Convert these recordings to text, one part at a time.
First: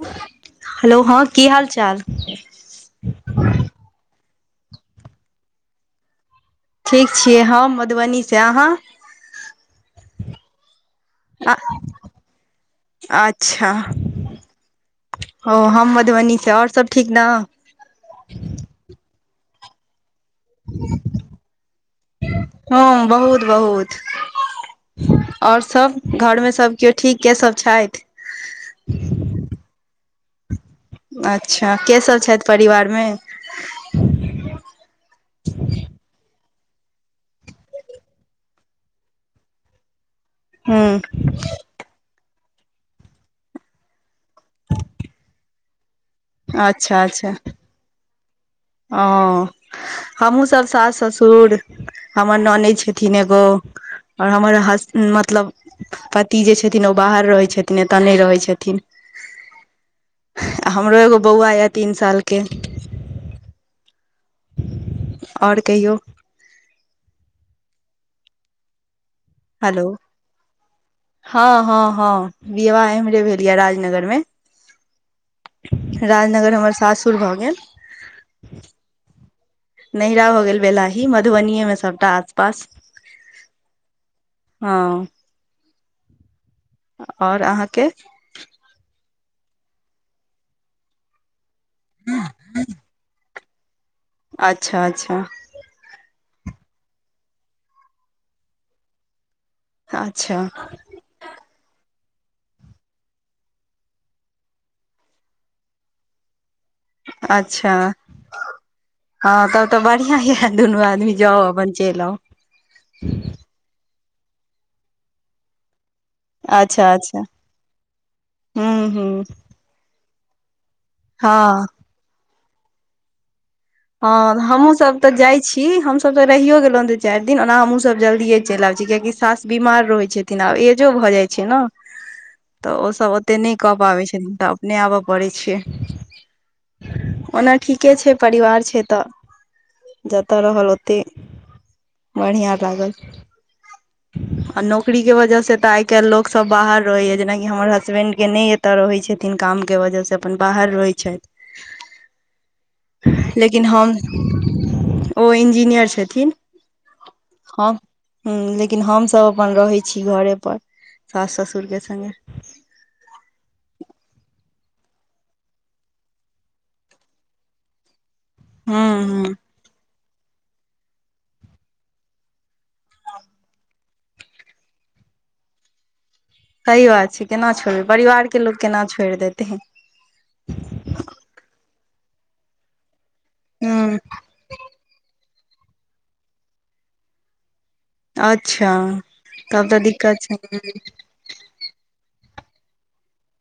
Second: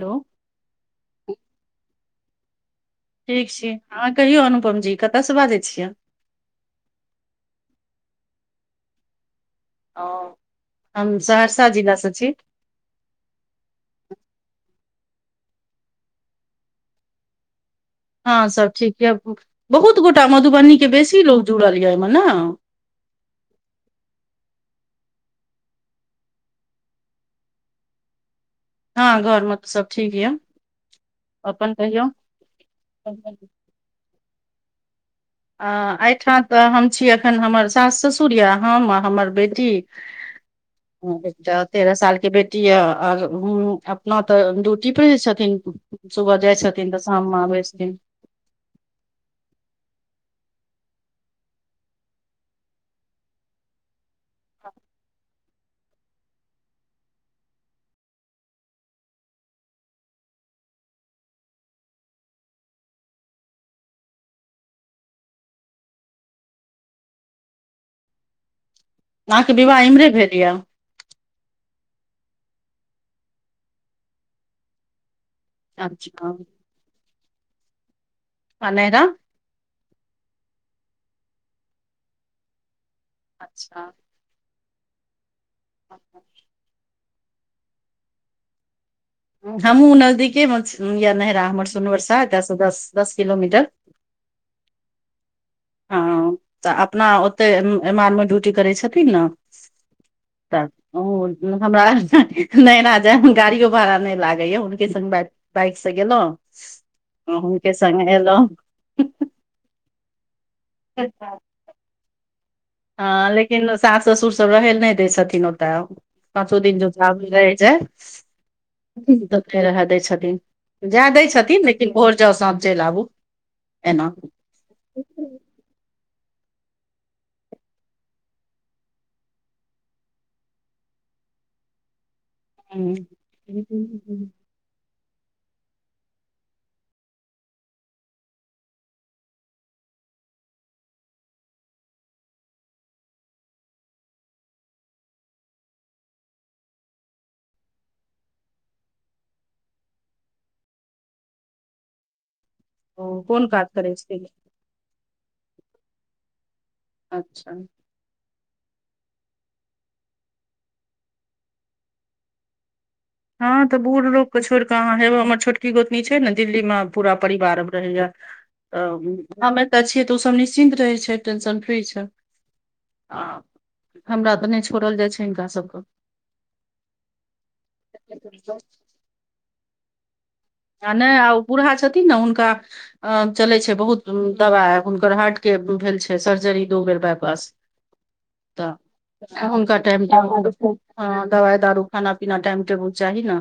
Hello hello हँ की हाल चाल ठीक छी अहाँ कहियौ अनुपम जी कतऽसँ बाजै छियै ठीक छियै हम मधुबनी से अहाँ हां हम आ- सहरसा जिलासँ छी अच्छा ओ हम मधुबनी से और सब ठीक न हँ सब ठीक यऽ बहुत गोटा मधुबनी के बेसी लोग जुड़ल य एहिमे न ह बहुत बहुत आओर सब घर मे सब केओ ठीक के सब छथि हँ घर मे तऽ सब ठीक यऽ अपन अच्छा के कहियौ सब छथि परिवारमे आ एहिठाम तऽ हम छी एखन हमर सास ससुर यए हम आ हमर बेटी ह हं एकटा तेरह साल के बेटी यऽ आर अपना तऽ ड्यूटी पड़ रहै छथिन सुबह जाइ छथिन तऽ शाम मे आबै छथिन अओ हमहूँ सभ सास ससुर हमर ननदि छथिन एगो आओर हमर हस मतलब पति जे छथिन ओ बाहर रहै छथिन एतय नहि रहै छथिन आ हमरो एगो बौआ यए तीन सालके आओर कहियौ अहाँके विवाह हेलो एम्हरे भेल य हँ हँ हँ विवाह एम्हरे भेल ये राजनगर मे अच्छा राजनगर हमर सासुर भऽ गेल आ नैयरा नहिरा भ गेल बेलाही मधुबनिएमे सभटा आसपास अच्छा हँ [unintelligible] और अहाँके हमहुँ नजदीके मे या नैहरा हमर सुोनवरसा एतयसँ दस दस किलोमीटर अच्छा अच्छा हँ तऽ अपना ओते एम् आर मे ड्यूटी करैत छथिन ने अच्छा तऽ ओ हमरा ह ह्ह नहिरा जाय में गाड़ियो भाड़ा नहि लागैया हुनके संगमे बाइक से गेलौं आ हुनके अच्छा संगे एलौं हँ तब तऽ बढ़ियां या दुनू आदमी जाउ अपन चलि आउ हँ लेकिन सास ससुर सब रहैले नहि दै छथिन ओत्त पाँचो दिन जे ओ अच्छा अच्छा चाभै रैह जाई हूँ हूँ नै रहय दै छथिन जाए दै छथिन हँ लेकिन भोर जाउ सांझ चलि आबू एना हँ हमहू सब तऽ जाइ छी हमस तऽ रहियो गेलहुँं दू चारि दिन ओना हमहूँ सब जलदिए चलि आबै छी कियाकि सास बीमार रहे छ थिन आब एजो भऽ जाइ छै न तऽ ओसभ ओते नहि कऽ पाबै हूँ। छथिन नहि आबऽ पड़ै छै ओना ठीके छै परिवार छै से तऽ जतऽ रहल ओते बढ़ियां लागल [unintelligible] आ नौकरी के वजह से तऽ आइ काल्हि लोकसभ बाहर रहैया जेनाकि हमर हसबेंड के नहि एतऽ रहै छथिन काम के वजह से अपन बाहर रहै छैथ ओ कोन काज करै छी ओ इंजीनियर छथिन अच्छा हँ हं लेकिन हमसभ अपन रहै छी घरे पर सास ससुरके संगे हँ तऽ बूढ़ लोक के छोड़ि कऽ अहाँ हेबै हमर छोटकी गोतनी छै ने दिल्ली में पूरा परिवार रहैया हूँ हूँ त हम एतऽ छियै तऽ ओसभ निश्चिन्त रहै छै टेंशन फ्री छै आ हमरा तऽ नहि छोड़ल जाइ छै हिनका सबके सही बात छै केना छोड़बै परिवार के लोक केना छोड़ि देतेै आ नहि आ ओ बूढ़ा छथिन ने हुनका अ चलै छै हूँ बहुत दवाई हुनकर हार्ट के भेल छै सर्जरी दू बेर बाय पास अच्छा तऽ तब हुनका तऽ टाइम दिक्कत छै टाइम दवाइ दारू खाना पीना टाइम टेबुल चाही ने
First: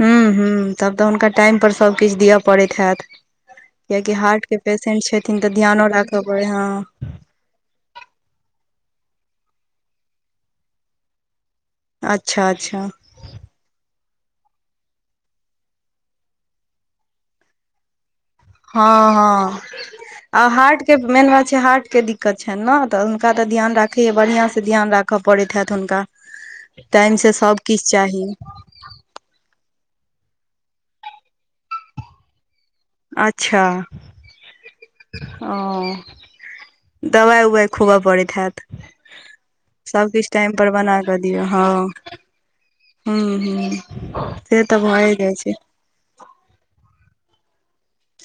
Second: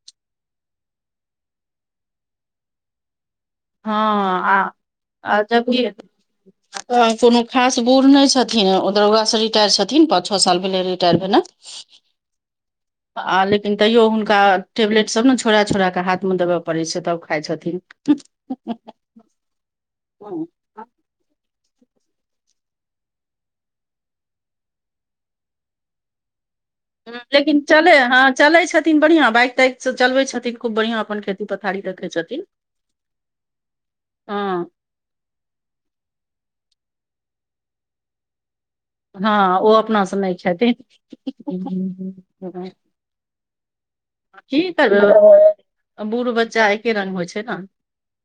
हूँ हूं तब तऽ हुनका टाइमपर सभकिछु दिअ पड़ैत हैत हँ कियाकि हार्टके आ पेशेंट छथिन आ तऽ ध्यानो जबकि राखय पड़ै ह तऽ कोनो खास बूढ़ नहि छथिन उ दरोगासँ रिटायर छथिन पाँच छओ साल भेलै रिटायर भेले अच्छा अच्छा आ लेकिन तैयो हुनका टेबलेट सब ने छोरा छोरा के हाथ मे देबय पड़े छै तब खाई छथिन कि [inaudible] हँ हँ आ हार्टके मेन बात छै हार्ट के दिक्कत छनि ने तऽ हुनका तऽ ध्यान राखैया बढ़िआं से ध्यान राख क पड़ैत हेत हुनका टाइम ह से लेकिन सब किछु चले हँ चाही चलै छ थिन बढ़ियां बाइक ताइक सब चलबै छथिन खूब बढ़ियां अपन खेती पथारी रखै छथिन अच्छा हँ हं दबा उबा खोब पड़ैत हेत हँ ओ अपनासँ नहि खेथिन बना हूं हूं से तऽ भए जाइ छै आ बूढ़ बच्चा एके रंग होइ छै ने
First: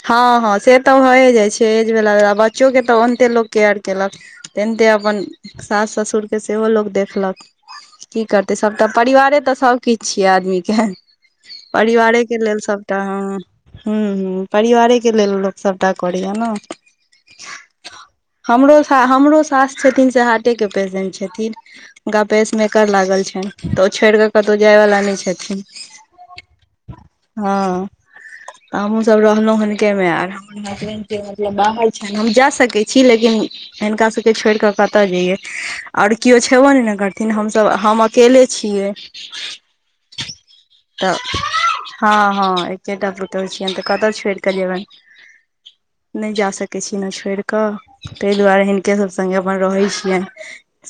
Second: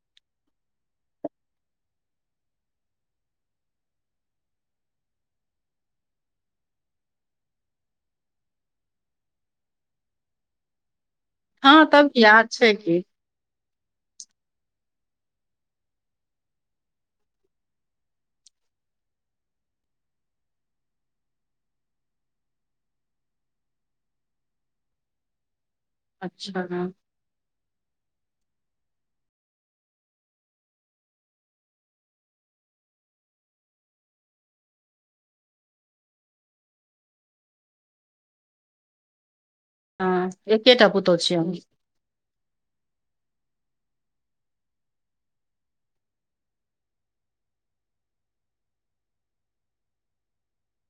हँ हँ से तऽ होए जाइ छै एजवला बच्चोके तऽ ओन्ते लोक केयर केलक तेनहिते अपन सास ससुरके सेहो लोक देखलक की करतै सभटाऽ परिवारे तऽ सभकिछ छियै आदमीके हँ तब की परिवारे के याद लेल छै सबटा की ह ह ह परिवारेके लेल लोक सभटा करैया ने हमरो सा हमरो सास छथिन से हार्टेके पेशेंट छथिन हुनका पेसमेकर लागल छनि तऽ ओ छोड़ि कऽ कतौ जाय वाला नहि छथिन अच्छा हँ हमहुँ सब रहलहुँ हुनके मे आ हसबैंड के मतलब बाहर छनि हम जा सकै छी लेकिन हिनका सभके छोड़ि कऽ कतय जइयै और केओ छेबो नहि ने करथिन हमसभ हम अकेले छियै ह [inaudible] हँ एकेटा पुतौह छीयन हँ हँ एके टा पुतौह छियनि तऽ कतह छोड़ि कऽ जेबनि नहि जा सकैत छीय ने छोड़ि कऽ ताहि दुआरे हिनके सभ संगे अपन रहै छियनि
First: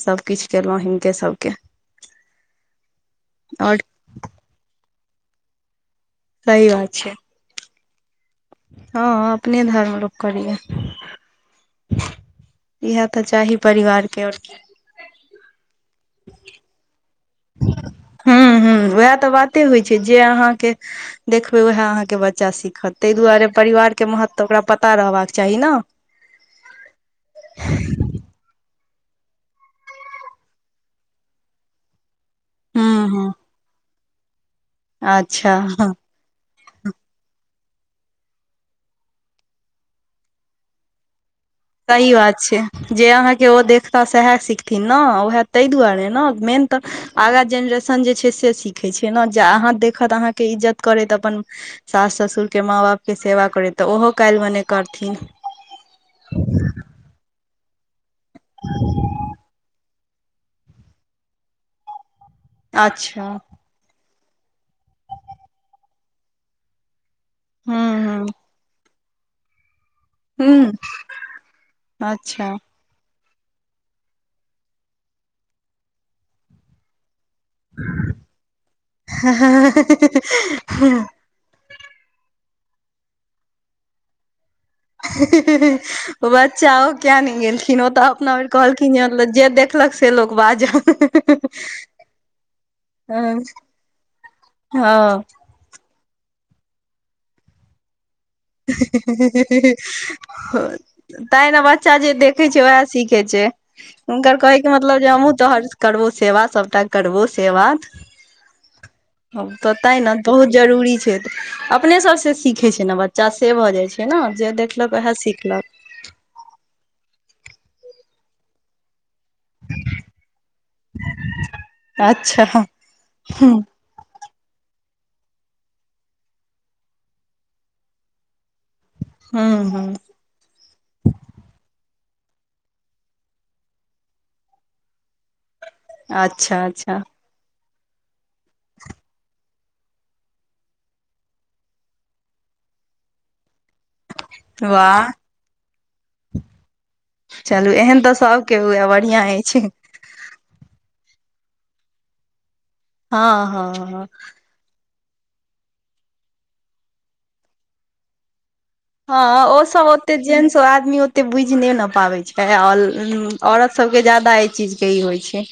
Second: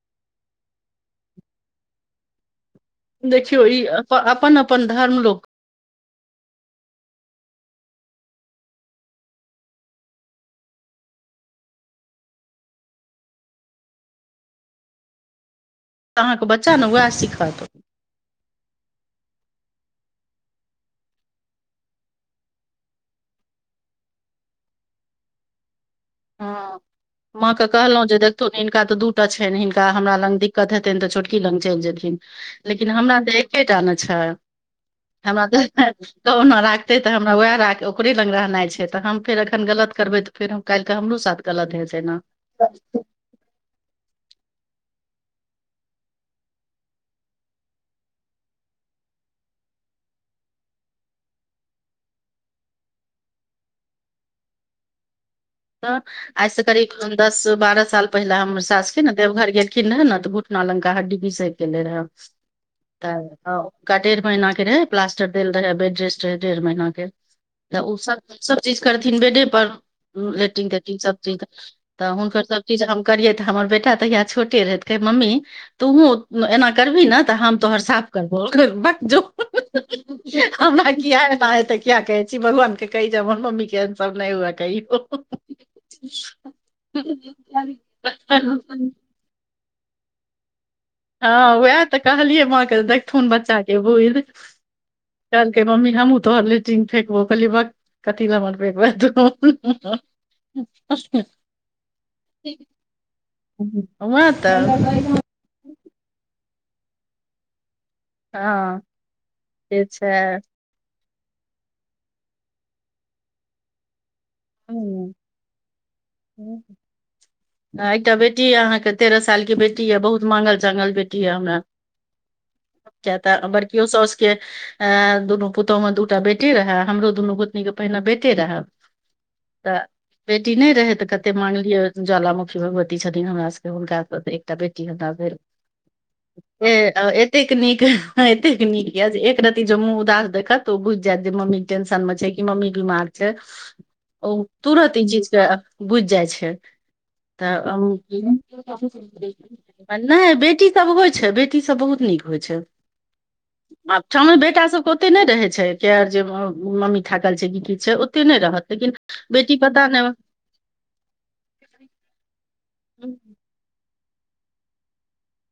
सभकिछु केलहुँ हिनके सभके [inaudible] देखियौ ई आओर अपन अपन धर्म लोक सही बात छै हँ अपने धर्म लोक करैया इएह तऽ चाही परिवार के और की अहाँके बच्चा ने उएह सिखत हूं हूं उएह तऽ बाते होइ छै जे अहाँके देखबै उएह अहाँके बच्चा सीखत ताहि दुआरे परिवारके महत्व ओकरा पता रहबाक चाही ने हँ माँ के कहलहुँ जे त हिनका तऽ दूटा छनि हिनका हमरा लग दिक्कत हेतनि तऽ छोटकी लग चलि जेथिन लेकिन हुं हमरा हुं तऽ एकेटा ने छै हमरा अच्छा तऽ हँ कहुना राखतै त हमरा वहाय राख ओकरे लग रहनाइ छै त हम फेर अखन गलत करबै त फेर हम हमरो साथ गलत हेतै सही ने बात छै जे तऽ अहाँ के ओ देखथिन सएह सिखथिन ने उएह ताहि दुआरे ने मेन तऽ आगा जेनरेशन जे छै से सीखै छैय न जे अहाँ देखत अहाँके इज्जत करैत अपन सास ससुरके माँ बापके सेवा करैत तऽ ओहो काल्हि भेने करथिन तऽ आइ से करीब दस बारह साल पहिले हमर सासके ने देवघर गेल किन न तऽ घुटना लंका हड्डी घिसेक गेले रहैन अच्छा का डेढ़ महीना के रहै प्लास्टर देल रहै बेड रेस्ट रहै डेढ़ महीना के हुं तऽ हुं ओसभ सब चीज करथिन बेडे पर लेट्रिंग हुं तेट्रिंग सबचीज तऽ हुनकर अच्छा सब चीज हम करियै त हमार बेटा ताहि छोटे रहै त, कहै मम्मी, तुहो एना करवही नहि। तोहर साफ करबो बक जो हमरा किया हे [unintelligible] किया कहे छी भगवान के कही ज हमर मम्मी के एन सब न हुए कहयौ ही ही ही ओ बच्चा ओ किया नहि गेलखिन ओ तऽ अपना बेर कहल खिन जे देखलक से लोक बाजल हँ, उएह तऽ कहलियै, माँके देखथुन बच्चा के बुईध हँ च कहै मम्मी हमूँ तोहर लेटिंग फेेकबौ कहलीयै भक तै ने बच्चा जे देख खै छै उएह सीखे छै उएह हुनकर कहे के तऽ मतलब जे हमहु तोहर करबौ सेवा सबटा करबौ से बात हँ हं त से तै ने छै बहुत जरूरी छै, तऽ अपने सभसँ सीखै छै ने बच्चा। बच्चा से भऽ जाइ छै ने जे देखलक हूँ उहै सिखलक आ एकटा बेटी अइ अहाँके तेरह साल के बेटी य बहुत माँगल चाँगल बेटी य हमरा अच्छा किया त बरकियो सॉस के, दुनू पुतोमे दूटा बेटी रहे। हमरो दुनू गोतनीके पहिने बेटे रहै। हँ हू बेटी नहि रहै तऽ कते मांगलियै ओ ज्वालामुखी भगवती छथिन हमरा सबके हुनका स त एकटा बेटी हमरा भेल [inaudible] अच्छा ह एक अच्छा [unintelligible] एतेक नीक एतेक नीक य जे एक रति ज मुँह उदास देखत तऽ ओ बुझ जायत जे मम्मी टेंशन में छै कि मम्मी बीमार छैै ओ तुरत ई वाह चीजके बुझि जाइ छै तऽ चलू [unintelligible] एहन तऽ सभके हुए बढ़िआँ अछि नहि बेटीसभ होइ छै बेटीसभ बहुत नीक होइ छै हँ हँ आ हँ ठामे बेटा सब के ओते नहि रहे छै के आर जे मम्मी थाकल छै की की छै ओते नहि रहत लेकिन हँ, बेटी ओ सभ पता ओते जेन सँ आदमी ओते बुझि नहि न पाबै छै। औरत सभके एहि चीजक जादा असर होइ छै।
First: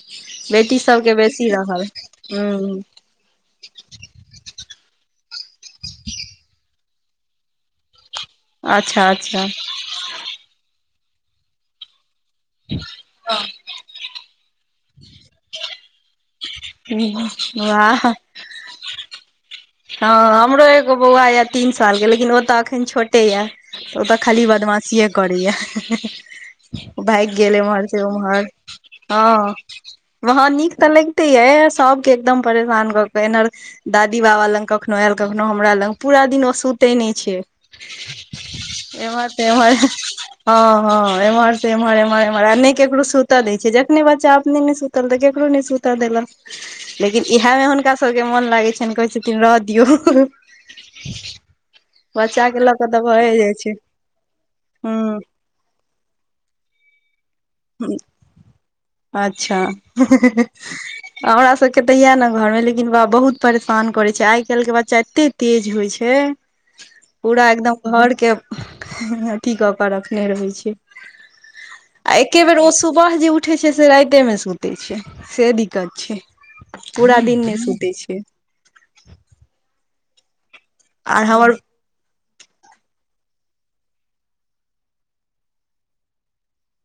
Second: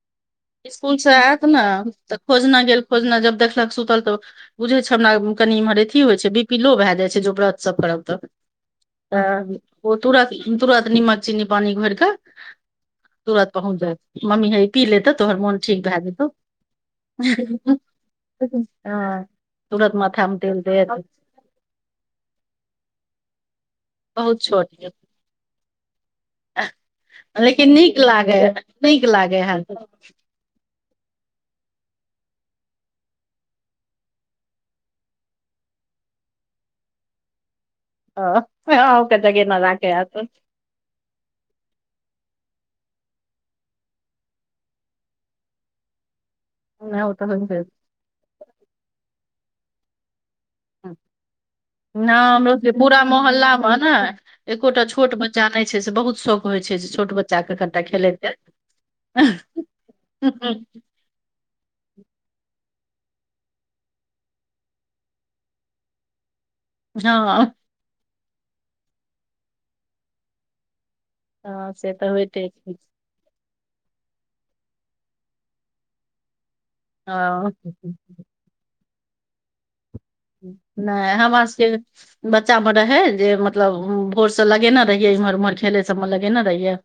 बेटी स्कूलसँ सबके आयत बेसी ने, रहल तऽ खोजऽ गेल। ह खोजऽ-खोजऽ जखन देखलक, तऽ सुतल छल। बुझै छै हमरा कनि इम्हर अथी होइ छै विपीलो भए जाइ छै जो व्रत सब करब तऽ अच्छा अच्छा तऽ ओ तुरत तुरत नीमक चीन्नी पानि घोरि कऽ तुरत पहुंच जायत मम्मी हे ई पी ले त मोन ठीक भऽ जेतौ वाह ह। हँ हमरो एगो बौआ य तीन सालके लेकिन ओ तऽ अखन छोटे यऽ ओतऽ बहुत खाली छोट ये। बदमाशीए करैया भाइग गेल लेकिन उम्हर नीक से लागे उम्हर नीक लागे हँ हैत वहाँ नीक तऽ लगैत छै, सबके एकदम परेशान कऽ कऽ एनहर दादी-बाबा लग। कखनो आयल कखनो हमरा लग पूरा दिन ओ सुतै नहि छै हँ आँहू के एम्हर से जगेने एम्हर राखै हेत हँ हँ एम्हर से एम्हर एम्हर एम्हर आ नै केकरो सुत दै छै जखने बच्चा अपने नै सुतल त केकरो नहि सुत तऽ देलक ओनाहुतो लेकिन इएह होइत मे हैत हुनका सबके मोन लागै छेन कहै छथिन रह दियौ नहि बच्चा हमरो के सबके लऽ कऽ तऽ पूरा भए मोहल्ला जाइ छै मे ने एकोटा छोट हूँ बच् चा नै छै से बहुत शौक होइ छै जे छोट बच्चाके कतऽ खेलेतै अच्छा हँ हमर सभके तऽ इएह ने घरमे लेकिन ब बहुत परेशान करै छै आइ काल्हिके बच्चा एतेक तेज होइ छै पूरा एकदम घर के अथी कऽ के रखने रहै छै हँ से तऽ आ एक्के होइते बेर ओ छै सुबह जे उठ। उठै छै से राते मे सुते छै से दिक्कत छै पूरा दिन हँ नहि सुते छै नहि हमर सबके बच्चामे रहे जे, मतलब भोरसँ लगेने रहियै, इम्हर-उम्हर खेलै सभमे लगेने रहियै।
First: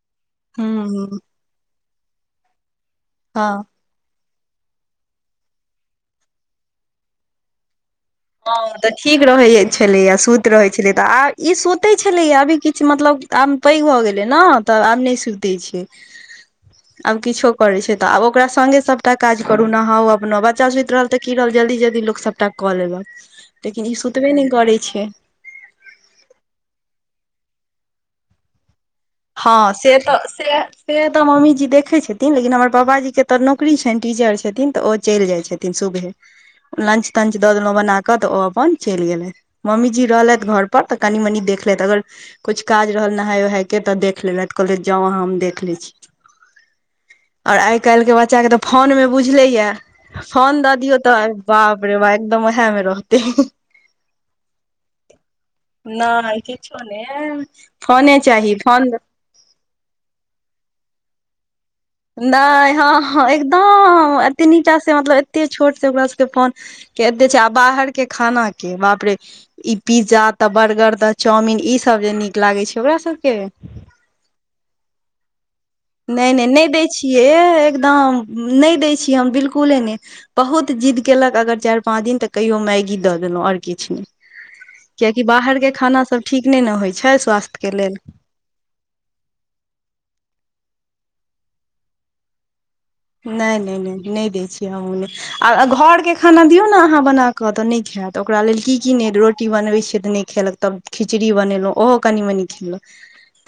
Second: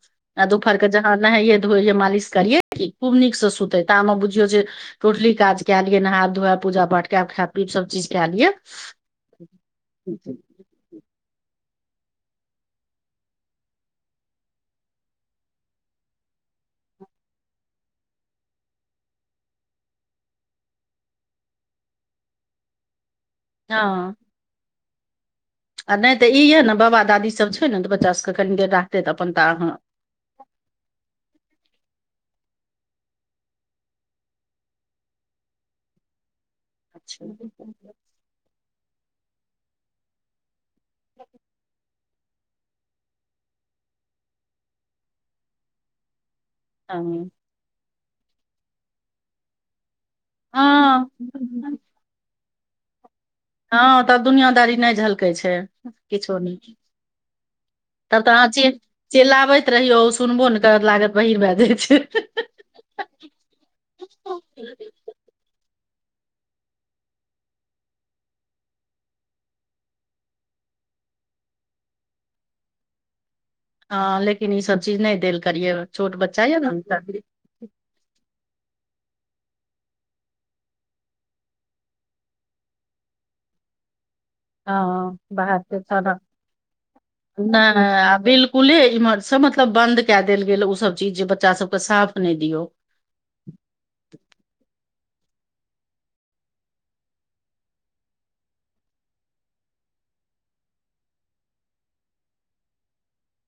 आ दुपहर के जहाँ हूं नहायै धोईये मालिश करिये की खूब नीक से हँ सुतै ता हम बुिझियो जे टोटली काज केय लियै नहा धोवए पूजा पाठ के खाय पीब सब चीज कए लियै हँ, तऽ ठीक रहैत छलैय। सुति रहैत छलै तऽ आ। ई सुते छले या आभी किछ मतलब आब पैग भऽ गेले ने तब आब ने सुते छैे [unintelligible] आब किछो करै छै तऽ आब ओकरा संगे सभटा काज करु नहाउ अपनो बच्चा सुति रहल तऽ की रहल जल्दी जल्दी लोकसभ सबटा कऽ लेबक लेकिन ई हँ सुतबे नहि करै छै आ नहि तऽ ई यह ने बाबा दादी सब छै ने तऽ बच्चा सबके कनि देर राखत हँ से तऽ सेएह से तऽ मम्मीजी देखै छथिन लेकिन हमर पापाजी के तऽ नौकरी छनि टीचर छथिन तऽ ओ चलि जाइ छथिन सुबहे लंच तंच द देलों बनाके तऽ ओ अपन चलि गेले मम्मी जी रहले घर पर तऽ कनी-मनी देख लेत। अगर किछु काज रहल, नहाय-उहाय। केतऽ देख लेलथि कहले जाउ आहाँ हम देख ले छी ह और आइ काल् के बच्चा के तऽ फोन में बुझले ये फोन द दियो हँ तऽ बाप रे बाप एकदम उहैमे रहते हँ तब दुनियादारी नहि झलकै छै नहि किछो नहि फोने तब तऽ अहाँ चाही चि फोन चिल्लाबैत रहियौ ओ सुनबो नै करत लागत बहीर भए जाय छै नहि हँ हँ एकदम एतनी टा से मतलब एते छोट सँ ओकरा सभके फोन केते छै, आ बाहरक खाना केबाप रे! ई पिज्जा तऽ बर्गर तऽ चाउमिन ई सब जे नीक लागै छै ओकरा सबके हँ लेकिन ई सब चीज नहि देल करियौ नहि नहि नहि दैत छियै एकदम नहि दैत छियै हम बिल्कुले नहि बहुत जिद्द केलक अगर चारि पाँच दिन तऽ कहियो मैगी दऽ देलहुँ और किछ नहि हँ कियाकि बाहर बाहरके के खाना सभ ठीक नहि ने होइ छै स्वास्थ्य के लेल स्कूलमे इम्हर सँ मतलब बन्द कऽ देल गेल, ओ सभ चीज जे बच्चा सभके साफ नहि दियौ। नहि नहि नहि नहि दै छियै हमहुं नै आ घरक खाना दियौ ने अहाँ बनाकऽ तऽ नहि खायत ओकरा लेल की-की रोटी बनबैत छियै? तऽ न खेलक, तब खिचड़ी बनेलहुँ ओहो कनि-मनी खेलक।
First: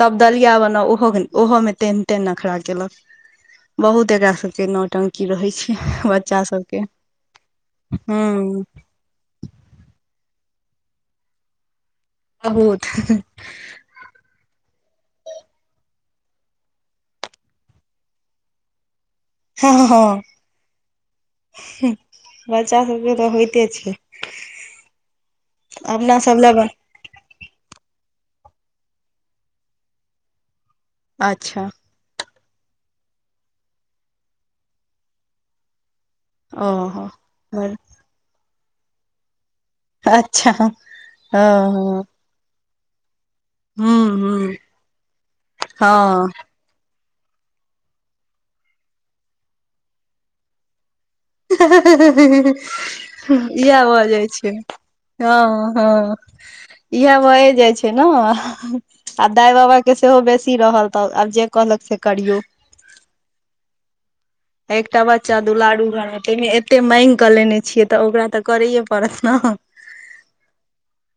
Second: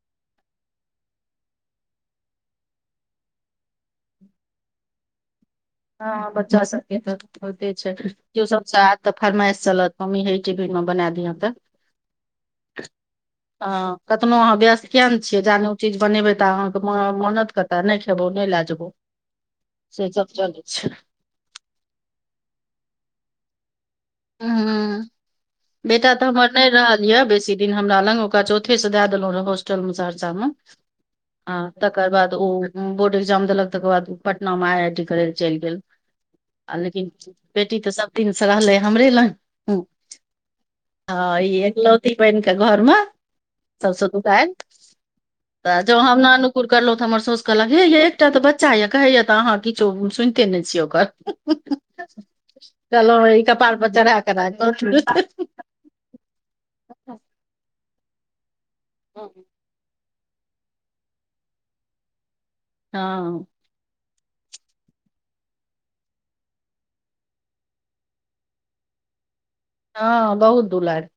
तब दलिया बनाउ ओहो ओहोमे तेन तेन नखरा केलक बहुत एकरा सभ के नौटं की रहै छै हँ हैं बच्चा सभके तऽ होइते छै, हूँ ट्यूशन स एत तऽ फरमाइश चलत मम्मी हे ई टीपीन मे बना दिय तऽ बहुत हं कतनो अहाँ व्यस्त कियाने छियै जाने ओ चीज बनेबै तऽ आहाँके मानत केतै नहि खेबौ नहि लए जेबौ हँ से हँ सब चलै छै बच्चा सबके तऽ होइते छै हँ, बेटा अपना तऽ सब हमर लए बन नहि रहत। य दिन हमरा लग ‌ ओकरा चौथ से द देलौ हॉस्टल में ‌ सहरसा में आ अच्छा त तकर बाद ओ बोर्ड एग्जाम देलक तकर बाद पटना मे आई आई टी करय ल चैल गेल आ ओहो लेकिन बेटी तऽ सभ दिन से रहलै हमरे लग अच्छा ह ई हँ एकलौती बहिन के घरमे सभसँ हूँ हूँ ज [unintelligible] कुर करलौ तऽ हमर सोस कहलक हे ये एकटा तऽ बच्चा यऽ कहैया तऽ अहाँ किछो सुनिते नहि छियै ओकर इह कहलहुँ ई कपार पर भऽ चढ़ा जाइ कऽ छै राखब हँ हँ [unintelligible] इह भए जाइ छै न आ दाइ बाबा के सेहो बेसी रहल तऽ आब जे कहलक से करियौ हँ एकटा बच्चा दू लाडू रहै तैमे एते माइंग कऽ लेने छियै तऽ ओकरा तऽ करैए पड़त न हँ बहुत दूलारु